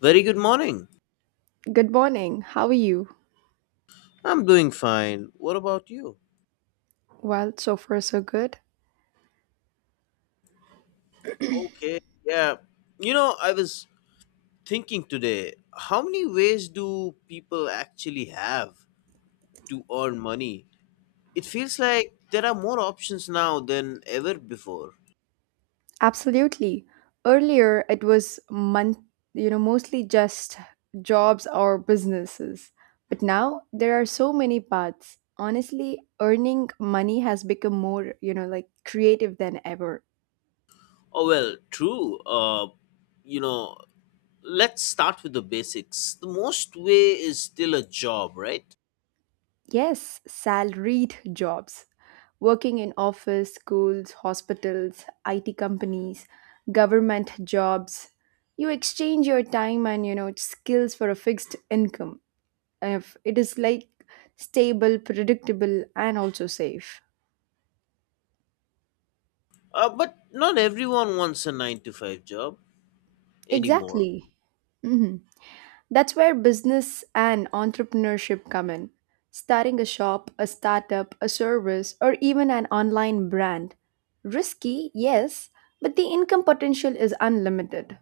Very good morning. Good morning. How are you? I'm doing fine. What about you? Well, so far so good. Okay, yeah. You know, I was thinking today, how many ways do people actually have to earn money? It feels like there are more options now than ever before. Absolutely. Earlier it was month, mostly just jobs or businesses. But now there are so many paths. Honestly, earning money has become more, like creative than ever. Oh, well, true. You know, let's start with the basics. The most way is still a job, right? Yes, salaried jobs. Working in office, schools, hospitals, IT companies, government jobs. You exchange your time and skills for a fixed income. If it is like stable, predictable and also safe. But not everyone wants a 9 to 5 job anymore. Exactly. hmm That's where business and entrepreneurship come in. Starting a shop, a startup, a service, or even an online brand. Risky, yes, but the income potential is unlimited.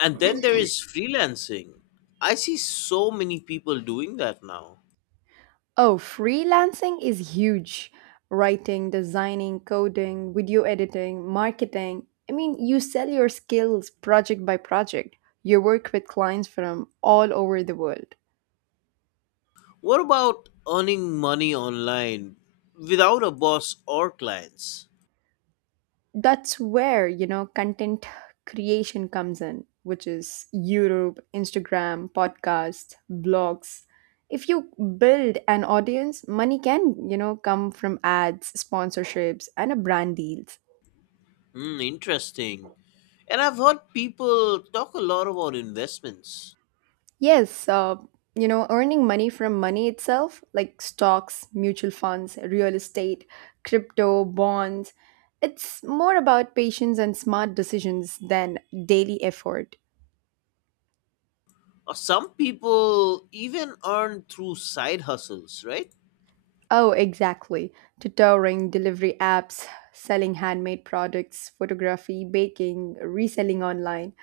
And then there is freelancing. I see so many people doing that now. Oh, freelancing is huge. Writing, designing, coding, video editing, marketing. I mean, you sell your skills project by project. You work with clients from all over the world. What about earning money online without a boss or clients? That's where content creation comes in, which is YouTube, Instagram, podcasts, blogs. If you build an audience, money can, come from ads, sponsorships and a brand deals. Hmm, interesting. And I've heard people talk a lot about investments. Yes, earning money from money itself, like stocks, mutual funds, real estate, crypto, bonds. It's more about patience and smart decisions than daily effort. Some people even earn through side hustles, right? Oh, exactly. Tutoring, delivery apps, selling handmade products, photography, baking, reselling online.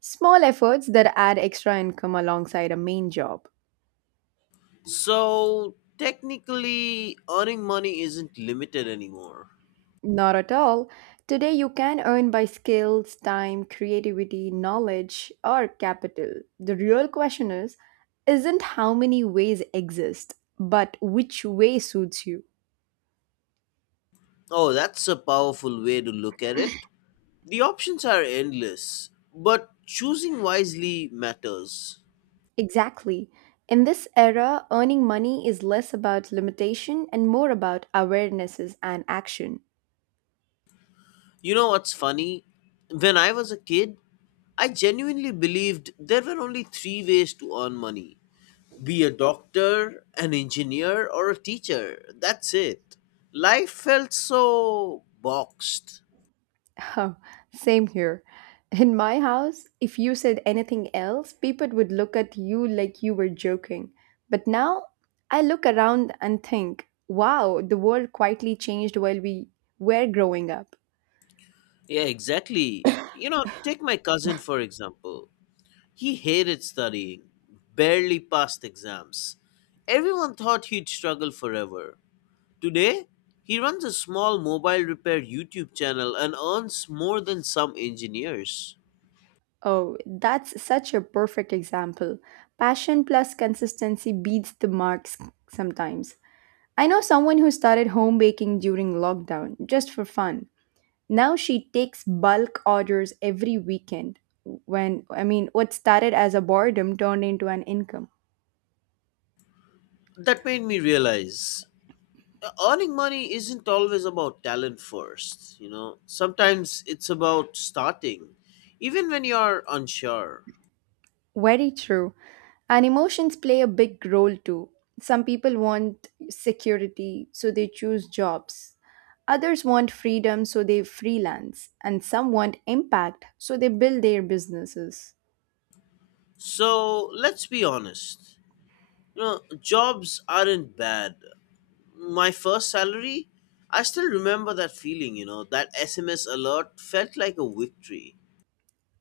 Small efforts that add extra income alongside a main job. So technically, earning money isn't limited anymore. Not at all. Today, you can earn by skills, time, creativity, knowledge, or capital. The real question is isn't how many ways exist, but which way suits you. Oh, that's a powerful way to look at it. The options are endless, but choosing wisely matters. Exactly. In this era, earning money is less about limitation and more about awarenesses and action. You know what's funny? When I was a kid, I genuinely believed there were only three ways to earn money: be a doctor, an engineer, or a teacher. That's it. Life felt so boxed. Oh, same here. In my house, if you said anything else, people would look at you like you were joking. But now, I look around and think, wow, the world quietly changed while we were growing up. Yeah, exactly. Take my cousin for example. He hated studying, barely passed exams. Everyone thought he'd struggle forever. Today, he runs a small mobile repair YouTube channel and earns more than some engineers. Oh, that's such a perfect example. Passion plus consistency beats the marks sometimes. I know someone who started home baking during lockdown just for fun. Now she takes bulk orders every weekend. When, I mean, what started as a boredom turned into an income. That made me realize earning money isn't always about talent first. Sometimes it's about starting, even when you're unsure. Very true. And emotions play a big role too. Some people want security, so they choose jobs. Others want freedom, so they freelance. And some want impact, so they build their businesses. So let's be honest. Jobs aren't bad. My first salary, I still remember that feeling, that SMS alert felt like a victory.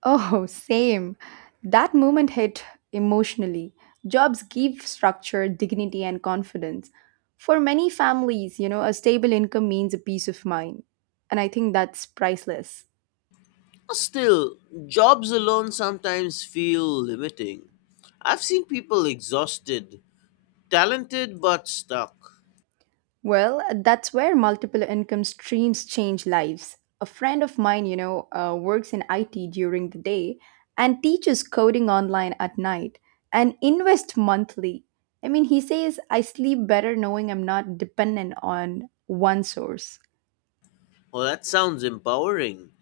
Oh, same. That moment hit emotionally. Jobs give structure, dignity, and confidence. For many families, a stable income means a peace of mind. And I think that's priceless. Still, jobs alone sometimes feel limiting. I've seen people exhausted, talented but stuck. Well, that's where multiple income streams change lives. A friend of mine, works in IT during the day and teaches coding online at night and invest monthly. I mean, he says, I sleep better knowing I'm not dependent on one source. Oh, that sounds empowering.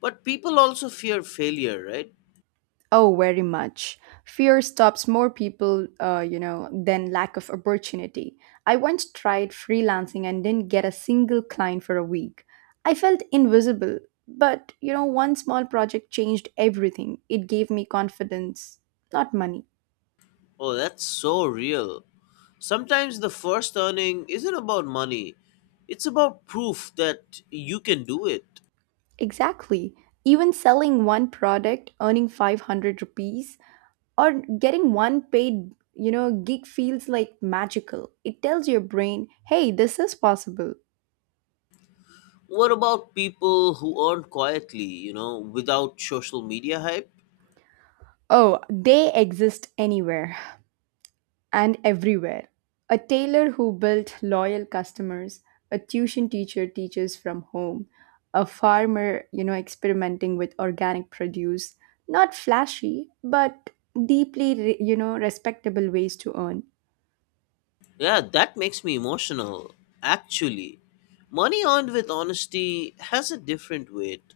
But people also fear failure, right? Oh, very much. Fear stops more people, than lack of opportunity. I once tried freelancing and didn't get a single client for a week. I felt invisible, but, one small project changed everything. It gave me confidence, not money. Oh, that's so real. Sometimes the first earning isn't about money, it's about proof that you can do it. Exactly. Even selling one product, earning 500 rupees, or getting one paid, gig feels like magical. It tells your brain, hey, this is possible. What about people who earn quietly, without social media hype? Oh, they exist anywhere and everywhere. A tailor who built loyal customers, a tuition teacher teaches from home, a farmer, experimenting with organic produce. Not flashy, but deeply, respectable ways to earn. Yeah, that makes me emotional, actually. Money earned with honesty has a different weight.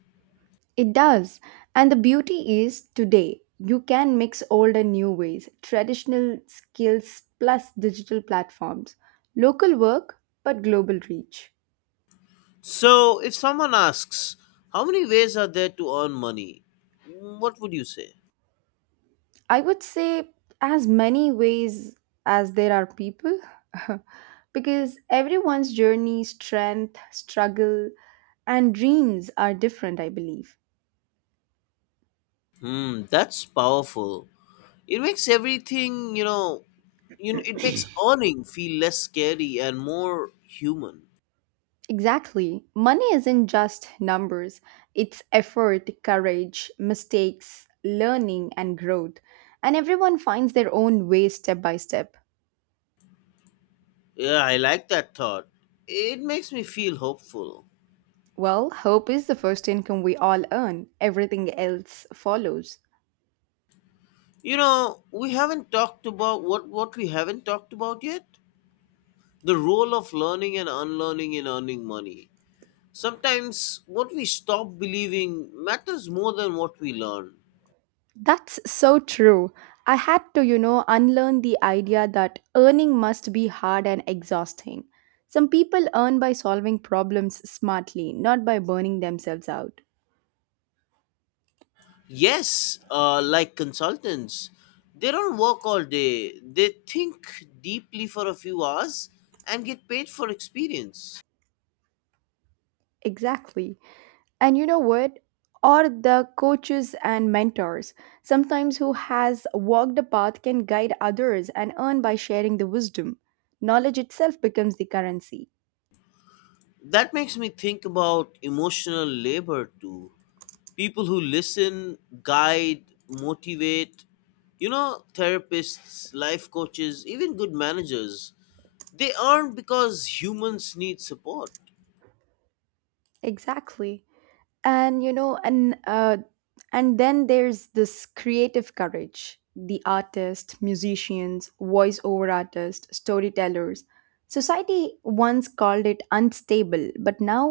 It does. And the beauty is today, you can mix old and new ways, traditional skills plus digital platforms, local work, but global reach. So, if someone asks, how many ways are there to earn money? What would you say? I would say as many ways as there are people, because everyone's journey, strength, struggle, and dreams are different, I believe. Hmm, that's powerful. It makes everything, you know, you it makes earning feel less scary and more human. Exactly. Money isn't just numbers, it's effort, courage, mistakes, learning, and growth. And everyone finds their own way step by step. Yeah, I like that thought. It makes me feel hopeful. Well, hope is the first income we all earn, everything else follows. We haven't talked about what we haven't talked about yet. The role of learning and unlearning in earning money. Sometimes what we stop believing matters more than what we learn. That's so true. I had to, unlearn the idea that earning must be hard and exhausting. Some people earn by solving problems smartly, not by burning themselves out. Yes, like consultants, they don't work all day. They think deeply for a few hours and get paid for experience. Exactly. And you know what? Or the coaches and mentors, sometimes who has walked the path can guide others and earn by sharing the wisdom. Knowledge itself becomes the currency. That makes me think about emotional labor too. People who listen, guide, motivate, therapists, life coaches, even good managers, they aren't because humans need support. Exactly. and you know and then there's this creative courage, the artists, musicians, voice over artists, storytellers. Society once called it unstable, but now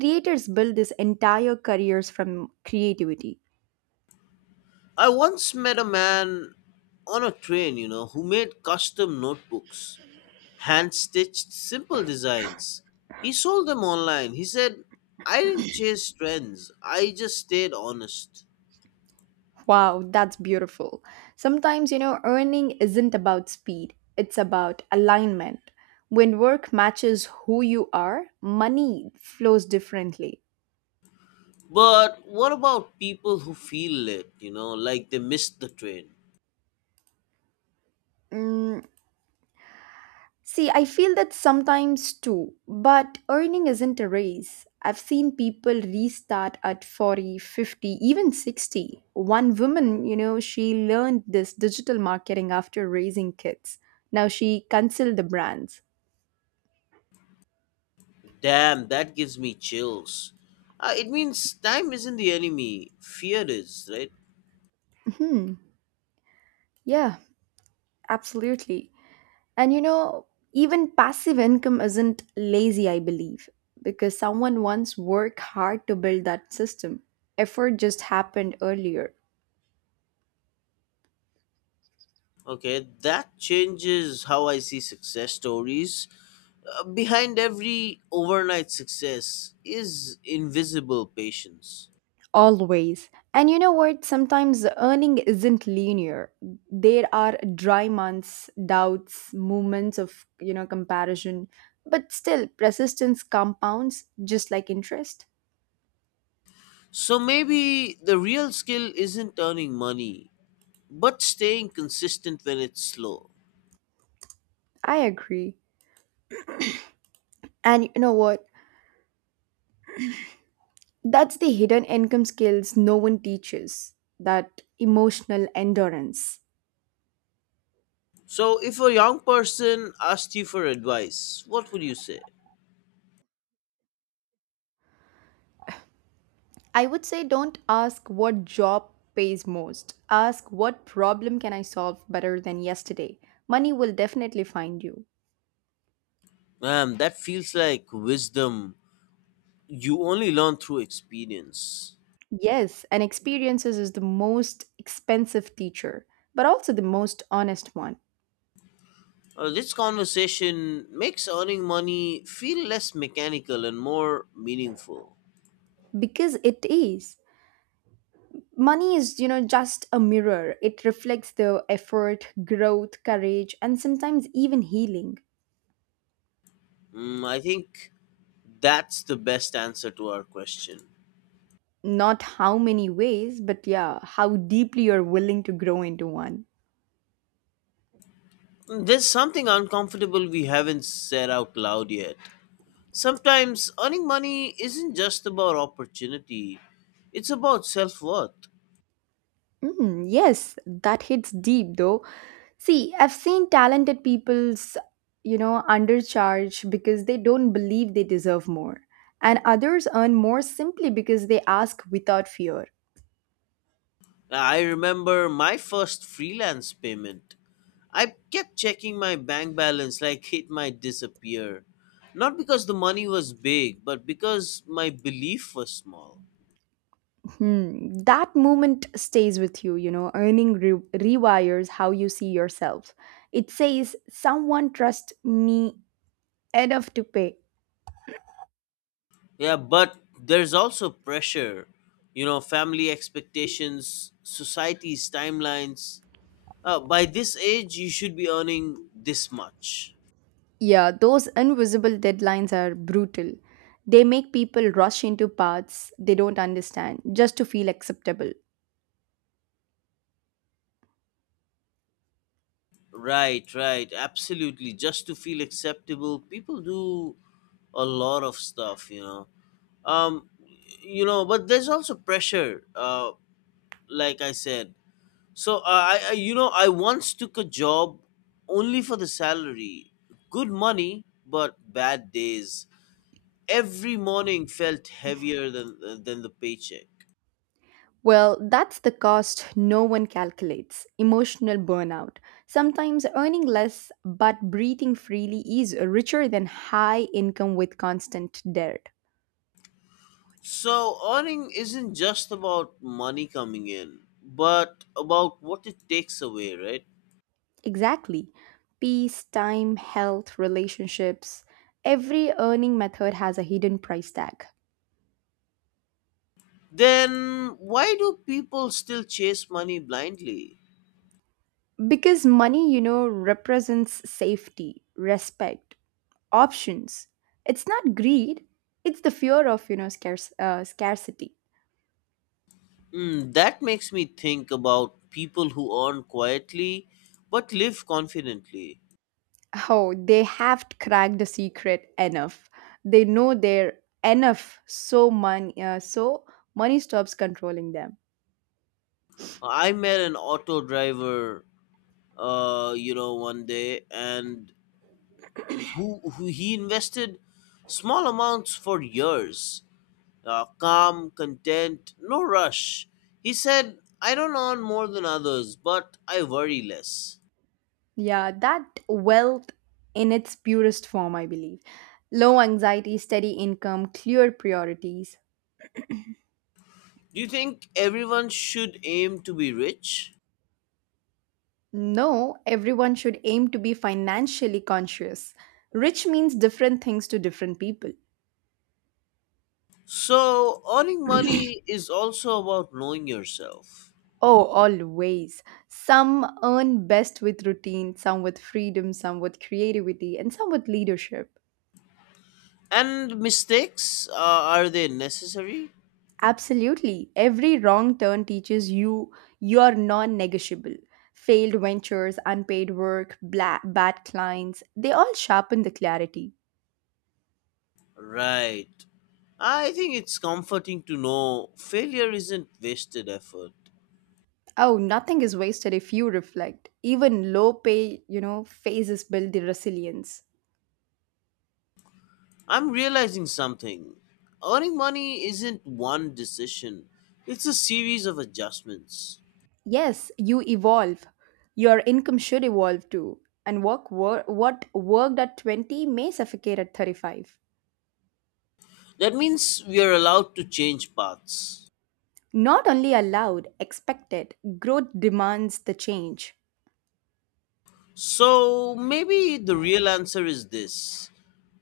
creators build this entire careers from creativity. I once met a man on a train, who made custom notebooks, hand stitched, simple designs. He sold them online. He said, "I didn't chase trends, I just stayed honest." Wow, that's beautiful. Sometimes, earning isn't about speed, it's about alignment. When work matches who you are, money flows differently. But what about people who feel late, like they missed the train? Mm, see, I feel that sometimes too, but earning isn't a race. I've seen people restart at 40, 50, even 60. One woman, she learned this digital marketing after raising kids. Now she consults the brands. Damn, that gives me chills. It means time isn't the enemy, fear is, right? hmm Yeah, absolutely. And even passive income isn't lazy, I believe, because someone once worked hard to build that system. Effort just happened earlier. Okay, that changes how I see success stories. Behind every overnight success is invisible patience. Always. And you know what? Sometimes earning isn't linear. There are dry months, doubts, moments of, comparison. But still, persistence compounds just like interest. So maybe the real skill isn't earning money, but staying consistent when it's slow. I agree. And you know what? That's the hidden income skills no one teaches, that emotional endurance. So if a young person asked you for advice, what would you say? I would say don't ask what job pays most. Ask what problem can I solve better than yesterday. Money will definitely find you. Man, that feels like wisdom you only learn through experience. Yes, and experiences is the most expensive teacher, but also the most honest one This conversation makes earning money feel less mechanical and more meaningful. because it is. Money is, just a mirror. It reflects the effort, growth, courage, and sometimes even healing. I think that's the best answer to our question. Not how many ways, but yeah, how deeply you're willing to grow into one. There's something uncomfortable we haven't said out loud yet. Sometimes earning money isn't just about opportunity, it's about self worth. Mm, yes, that hits deep though. See, I've seen talented people's, undercharge because they don't believe they deserve more. And others earn more simply because they ask without fear. I remember my first freelance payment. I kept checking my bank balance like it might disappear. Not because the money was big, but because my belief was small. Hmm, that moment stays with you, rewires how you see yourself. It says, someone trust me enough to pay. Yeah, but there's also pressure. Family expectations, society's timelines. By this age, you should be earning this much. Yeah, those invisible deadlines are brutal. They make people rush into paths they don't understand just to feel acceptable. Right, right, absolutely. Just to feel acceptable, people do a lot of stuff. Um, but there's also pressure. Like I said. So I once took a job only for the salary. Good money, but bad days. Every morning felt heavier than the paycheck. Well, that's the cost no one calculates, emotional burnout. Sometimes earning less but breathing freely is richer than high income with constant debt. So earning isn't just about money coming in, but about what it takes away, right? Exactly. Peace, time, health, relationships. Every earning method has a hidden price tag. Then why do people still chase money blindly? Because money, represents safety, respect, options. It's not greed, it's the fear of, scarcity. That makes me think about people who earn quietly but live confidently. Oh, they have cracked the secret enough. They know they're enough, so money stops controlling them. I met an auto driver, one day, and who he invested small amounts for years. Calm, content, no rush. He said, "I don't earn more than others, but I worry less." Yeah, that wealth in its purest form, I believe. Low anxiety, steady income, clear priorities. Do you think everyone should aim to be rich? No, everyone should aim to be financially conscious. Rich means different things to different people. So, earning money is also about knowing yourself. Oh, always. Some earn best with routine, some with freedom, some with creativity, and some with leadership. And mistakes, are they necessary? Absolutely. Every wrong turn teaches you your non negotiable. Failed ventures, unpaid work, bad clients, they all sharpen the clarity. Right. I think it's comforting to know failure isn't wasted effort. Oh, nothing is wasted if you reflect. Even low pay, phases build the resilience. I'm realizing something. Earning money isn't one decision, it's a series of adjustments. Yes, you evolve. Your income should evolve too. And what worked at 20 may suffocate at 35. That means we are allowed to change paths. Not only allowed, expected. Growth demands the change. So maybe the real answer is this: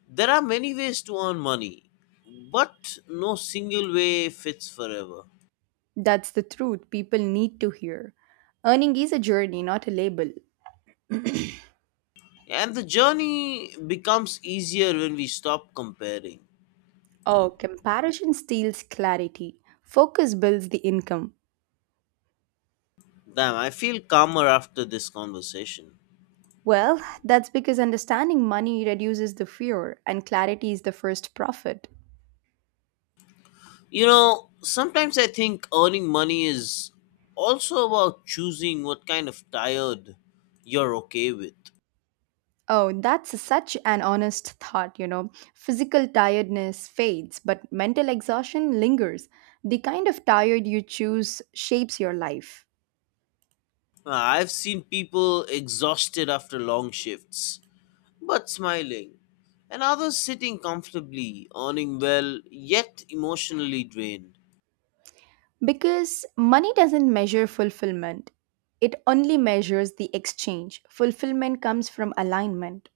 there are many ways to earn money, but no single way fits forever. That's the truth people need to hear. Earning is a journey, not a label. And the journey becomes easier when we stop comparing. Oh, comparison steals clarity. Focus builds the income. Damn, I feel calmer after this conversation. Well, that's because understanding money reduces the fear and clarity is the first profit. Sometimes I think earning money is also about choosing what kind of tired you're okay with. Oh, that's such an honest thought, Physical tiredness fades, but mental exhaustion lingers. The kind of tired you choose shapes your life. I've seen people exhausted after long shifts, but smiling, and others sitting comfortably, earning well, yet emotionally drained. Because money doesn't measure fulfillment, it only measures the exchange. Fulfillment comes from alignment.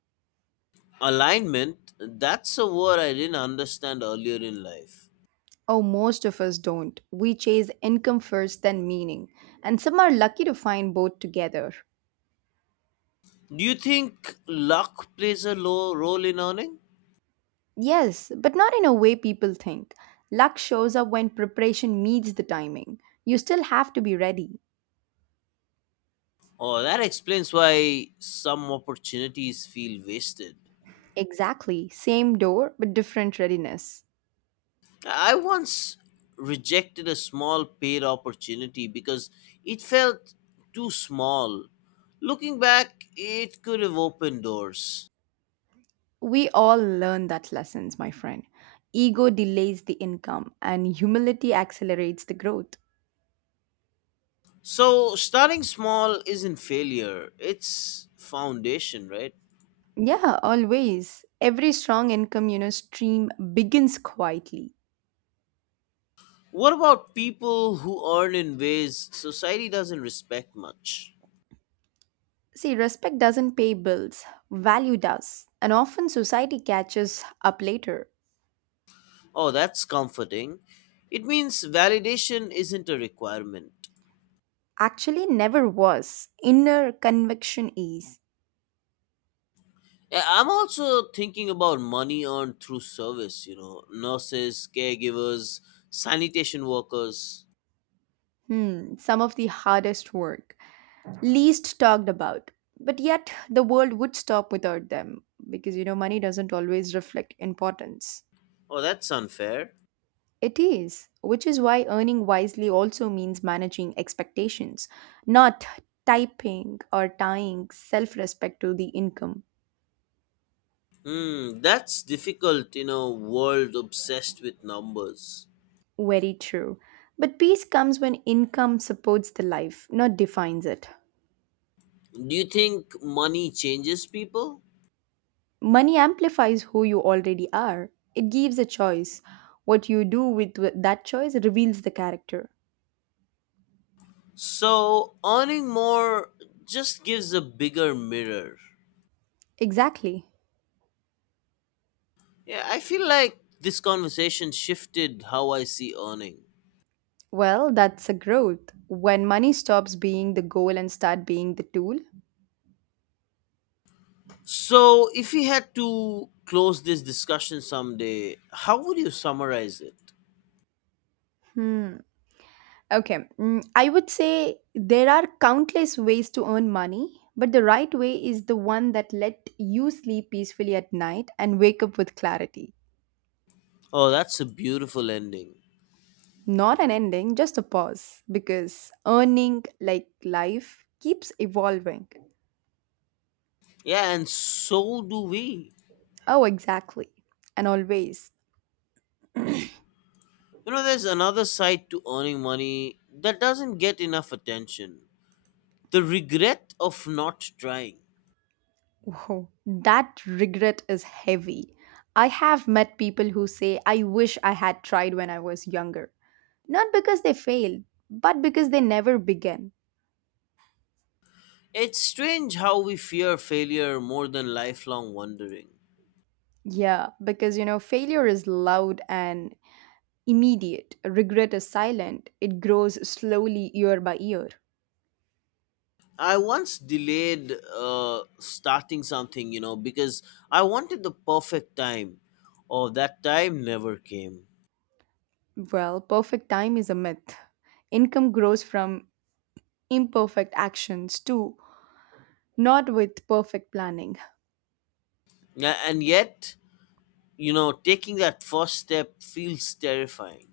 Alignment, that's a word I didn't understand earlier in life. Oh, most of us don't. We chase income first, then meaning. And some are lucky to find both together. Do you think luck plays a low role in earning? Yes, but not in a way people think. Luck shows up when preparation meets the timing. You still have to be ready. Oh, that explains why some opportunities feel wasted. Exactly. Same door, but different readiness. I once rejected a small paid opportunity because it felt too small. Looking back, it could have opened doors. We all learn that lessons, my friend. Ego delays the income and humility accelerates the growth. So, starting small isn't failure, it's foundation, right? Yeah, always. Every strong income, stream begins quietly. What about people who earn in ways society doesn't respect much? See, respect doesn't pay bills, value does. And often society catches up later. Oh, that's comforting. It means validation isn't a requirement. Actually, never was. Inner conviction is, Yeah, I'm also thinking about money earned through service, nurses, caregivers, sanitation workers. hmm, some of the hardest work, least talked about. But yet, the world would stop without them because money doesn't always reflect importance. Oh, that's unfair. It is, which is why earning wisely also means managing expectations, not typing or tying self respect to the income. Hmm, that's difficult in a world obsessed with numbers. Very true. But peace comes when income supports the life, not defines it. Do you think money changes people? Money amplifies who you already are. It gives a choice. What you do with that choice reveals the character. So, earning more just gives a bigger mirror. Exactly. Yeah, I feel like this conversation shifted how I see earning. Well, that's a growth. When money stops being the goal and start being the tool. So, if you had to close this discussion someday, how would you summarize it? Hmm. Okay. I would say there are countless ways to earn money, but the right way is the one that let you sleep peacefully at night and wake up with clarity. Oh, that's a beautiful ending. Not an ending, just a pause because earning like life keeps evolving. Yeah, and so do we. Oh, exactly. And always. There's another side to earning money that doesn't get enough attention: the regret of not trying. Whoa, that regret is heavy. I have met people who say, I wish I had tried when I was younger. Not because they failed, but because they never began. It's strange how we fear failure more than lifelong wondering. Yeah, because failure is loud and immediate. Regret is silent, it grows slowly year by year. I once delayed starting something, because I wanted the perfect time. Oh, that time never came. Well, perfect time is a myth. Income grows from imperfect actions too, not with perfect planning. Yeah, and yet, taking that first step feels terrifying.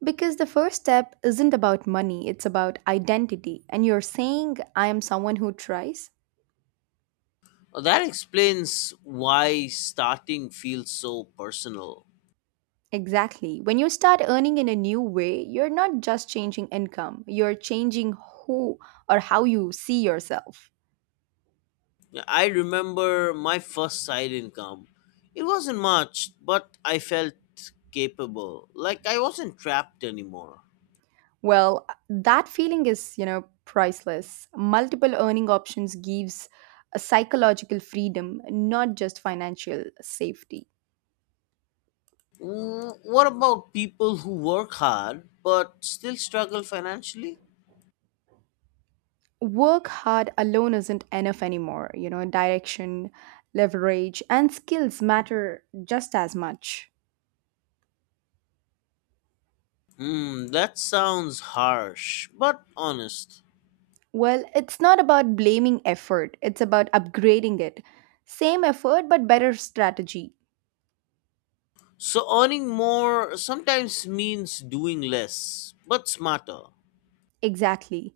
Because the first step isn't about money, it's about identity. And you're saying, I am someone who tries? That explains why starting feels so personal. Exactly. When you start earning in a new way, you're not just changing income, you're changing who or how you see yourself. Yeah, I remember my first side income. It wasn't much, but I felt capable. Like I wasn't trapped anymore. Well, that feeling is, priceless. Multiple earning options gives a psychological freedom, not just financial safety. What about people who work hard but still struggle financially? Work hard alone isn't enough anymore. You know, direction, leverage, and skills matter just as much. Hmm, that sounds harsh, but honest. Well, it's not about blaming effort, it's about upgrading it. Same effort, but better strategy. So earning more sometimes means doing less, but smarter. Exactly.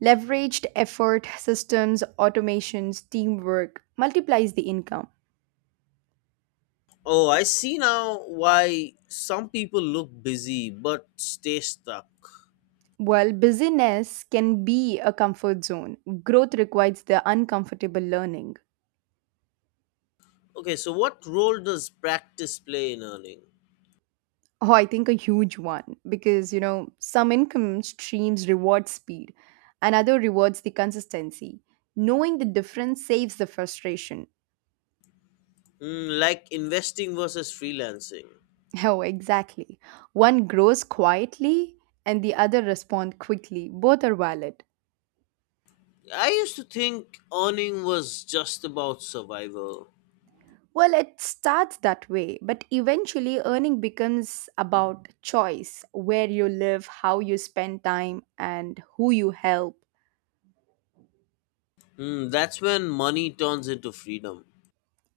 Leveraged effort, systems, automations, teamwork multiplies the income. Oh, I see now why some people look busy but stay stuck. While busyness can be a comfort zone, growth requires the uncomfortable learning. Okay, so what role does practice play in earning? Oh, I think a huge one because you know some income streams reward speed, another rewards the consistency. Knowing the difference saves the frustration. Like investing versus freelancing. Oh, exactly. One grows quietly and the other respond quickly. Both are valid. I used to think earning was just about survival. Well, it starts that way, but eventually earning becomes about choice, where you live, how you spend time, and who you help. That's when money turns into freedom.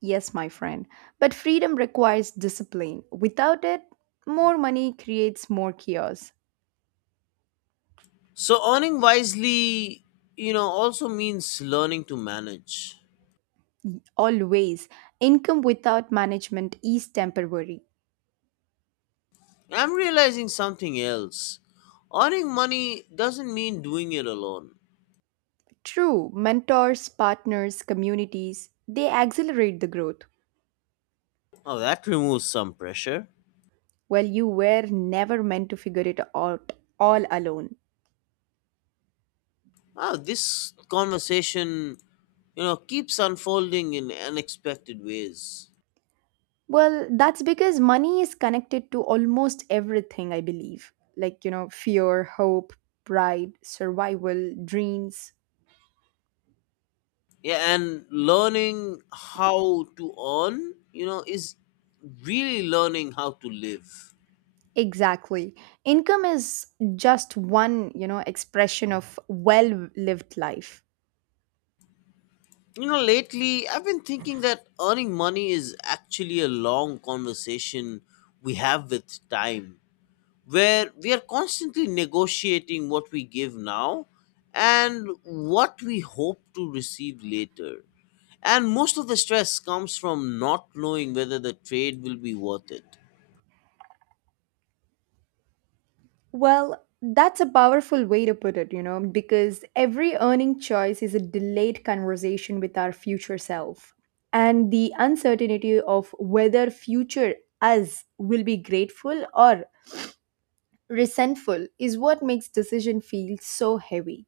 Yes, my friend. But freedom requires discipline. Without it, more money creates more chaos. So earning wisely, also means learning to manage. Always, income without management is temporary. I'm realizing something else. Earning money doesn't mean doing it alone. True, mentors, partners, communities, they accelerate the growth. Oh, that removes some pressure. Well, you were never meant to figure it out all alone. Oh, this conversation, keeps unfolding in unexpected ways. Well, that's because money is connected to almost everything, I believe. Like, you know, fear, hope, pride, survival, dreams. Yeah, and learning how to earn, is really learning how to live. Exactly. Income is just one, expression of well-lived life. Lately I've been thinking that earning money is actually a long conversation we have with time, where we are constantly negotiating what we give now and what we hope to receive later. And most of the stress comes from not knowing whether the trade will be worth it. Well, that's a powerful way to put it, because every earning choice is a delayed conversation with our future self. And the uncertainty of whether future us will be grateful or resentful is what makes decision feel so heavy.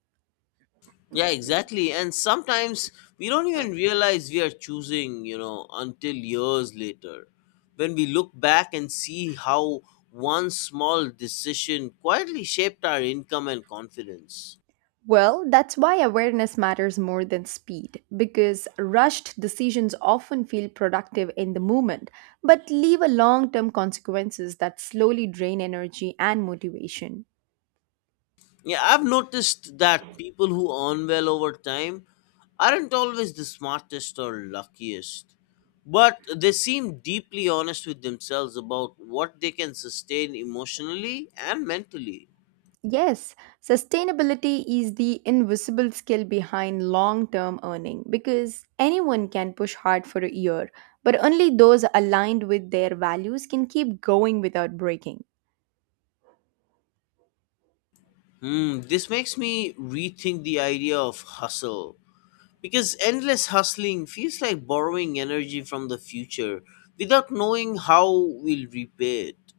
Yeah, exactly. And sometimes we don't even realize we are choosing, until years later, when we look back and see how one small decision quietly shaped our income and confidence. Well, that's why awareness matters more than speed, because rushed decisions often feel productive in the moment, but leave a long term consequences that slowly drain energy and motivation. Yeah, I've noticed that people who earn well over time aren't always the smartest or luckiest, but they seem deeply honest with themselves about what they can sustain emotionally and mentally. Yes, sustainability is the invisible skill behind long term earning because anyone can push hard for a year, but only those aligned with their values can keep going without breaking. Hmm, this makes me rethink the idea of hustle, because endless hustling feels like borrowing energy from the future without knowing how we'll repay it.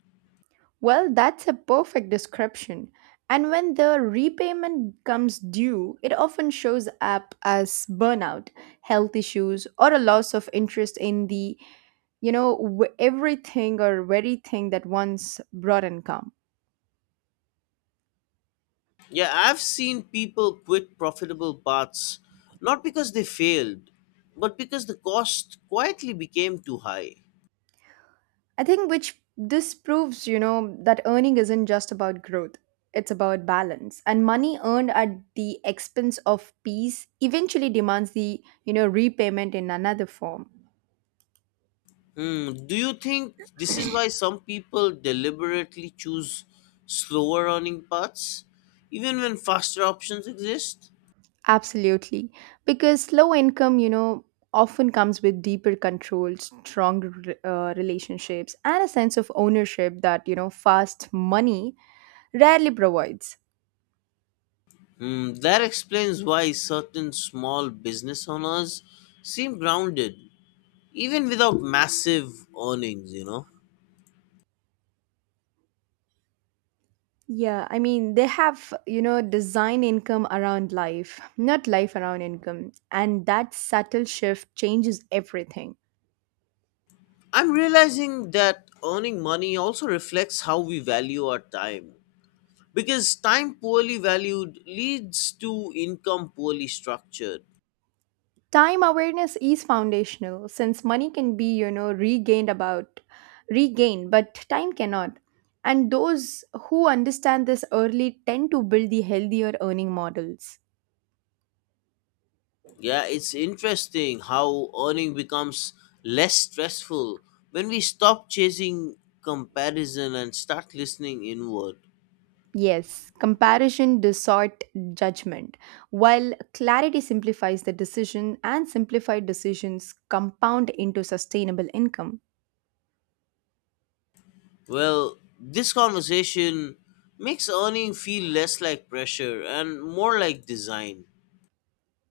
Well, that's a perfect description. And when the repayment comes due, it often shows up as burnout, health issues, or a loss of interest in the, you know, w- everything or very thing that once brought income. Yeah, I've seen people quit profitable paths not because they failed, but because the cost quietly became too high. I think which this proves, that earning isn't just about growth. It's about balance. And money earned at the expense of peace eventually demands the repayment in another form. Hmm, do you think this is why some people deliberately choose slower earning paths, even when faster options exist? Absolutely. Because low income, often comes with deeper control, strong relationships, and a sense of ownership that, fast money rarely provides. Hmm, that explains why certain small business owners seem grounded, even without massive earnings, you know? Yeah, I mean, they have, design income around life, not life around income. And that subtle shift changes everything. I'm realizing that earning money also reflects how we value our time, because time poorly valued leads to income poorly structured. Time awareness is foundational since money can be regained but time cannot, and those who understand this early tend to build the healthier earning models. Yeah, it's interesting how earning becomes less stressful when we stop chasing comparison and start listening inward. Yes, comparison distort judgment, while clarity simplifies the decision, and simplified decisions compound into sustainable income. Well, this conversation makes earning feel less like pressure and more like design.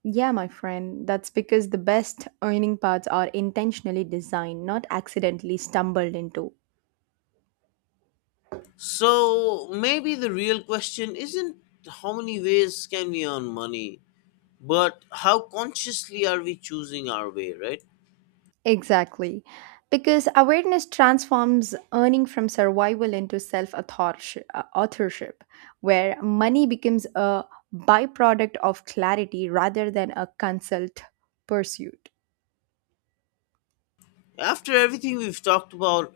Yeah, my friend, that's because the best earning paths are intentionally designed, not accidentally stumbled into. So maybe the real question isn't how many ways can we earn money, but how consciously are we choosing our way, right? Exactly. Because awareness transforms earning from survival into self authorship, where money becomes a byproduct of clarity rather than a consult pursuit. After everything we've talked about,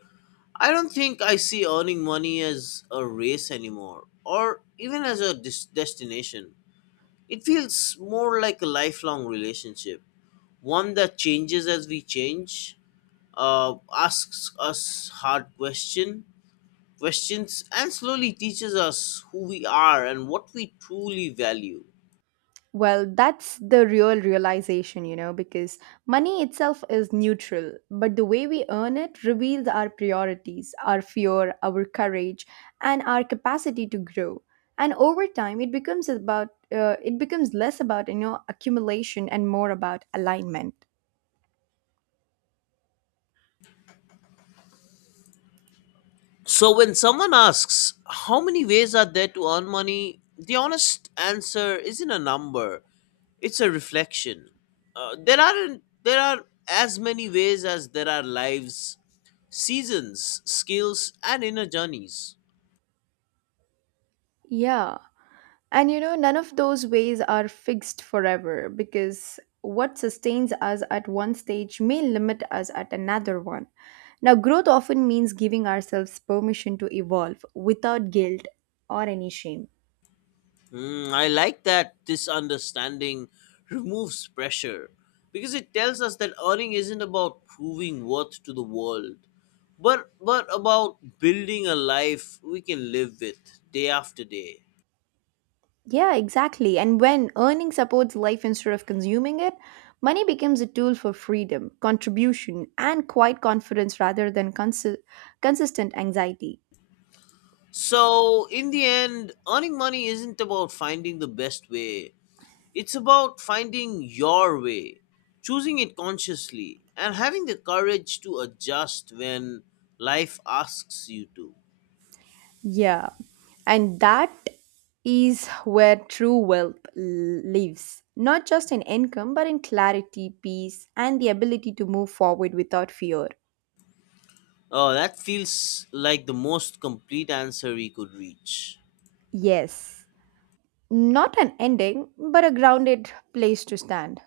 I don't think I see earning money as a race anymore or even as a destination. It feels more like a lifelong relationship, one that changes as we change, asks us hard questions, and slowly teaches us who we are and what we truly value. Well, that's the real realization, because money itself is neutral, but the way we earn it reveals our priorities, our fear, our courage, and our capacity to grow. And over time, it becomes about it becomes less about accumulation and more about alignment. So, when someone asks, how many ways are there to earn money? The honest answer isn't a number, it's a reflection. There, aren't, there are as many ways as there are lives, seasons, skills, and inner journeys. Yeah. And you know, none of those ways are fixed forever because what sustains us at one stage may limit us at another one. Now, growth often means giving ourselves permission to evolve without guilt or any shame. I like that this understanding removes pressure, because it tells us that earning isn't about proving worth to the world, but about building a life we can live with day after day. Yeah, exactly. And when earning supports life instead of consuming it, money becomes a tool for freedom, contribution, and quiet confidence rather than consistent anxiety. So in the end, earning money isn't about finding the best way. It's about finding your way, choosing it consciously, and having the courage to adjust when life asks you to. Yeah. And that is where true wealth lives, not just in income, but in clarity, peace, and the ability to move forward without fear. Oh, that feels like the most complete answer we could reach. Yes, not an ending, but a grounded place to stand.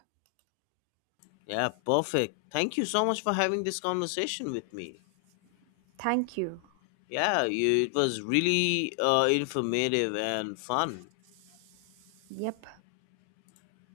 Yeah, perfect. Thank you so much for having this conversation with me. Thank you. Yeah, it was really informative and fun. Yep.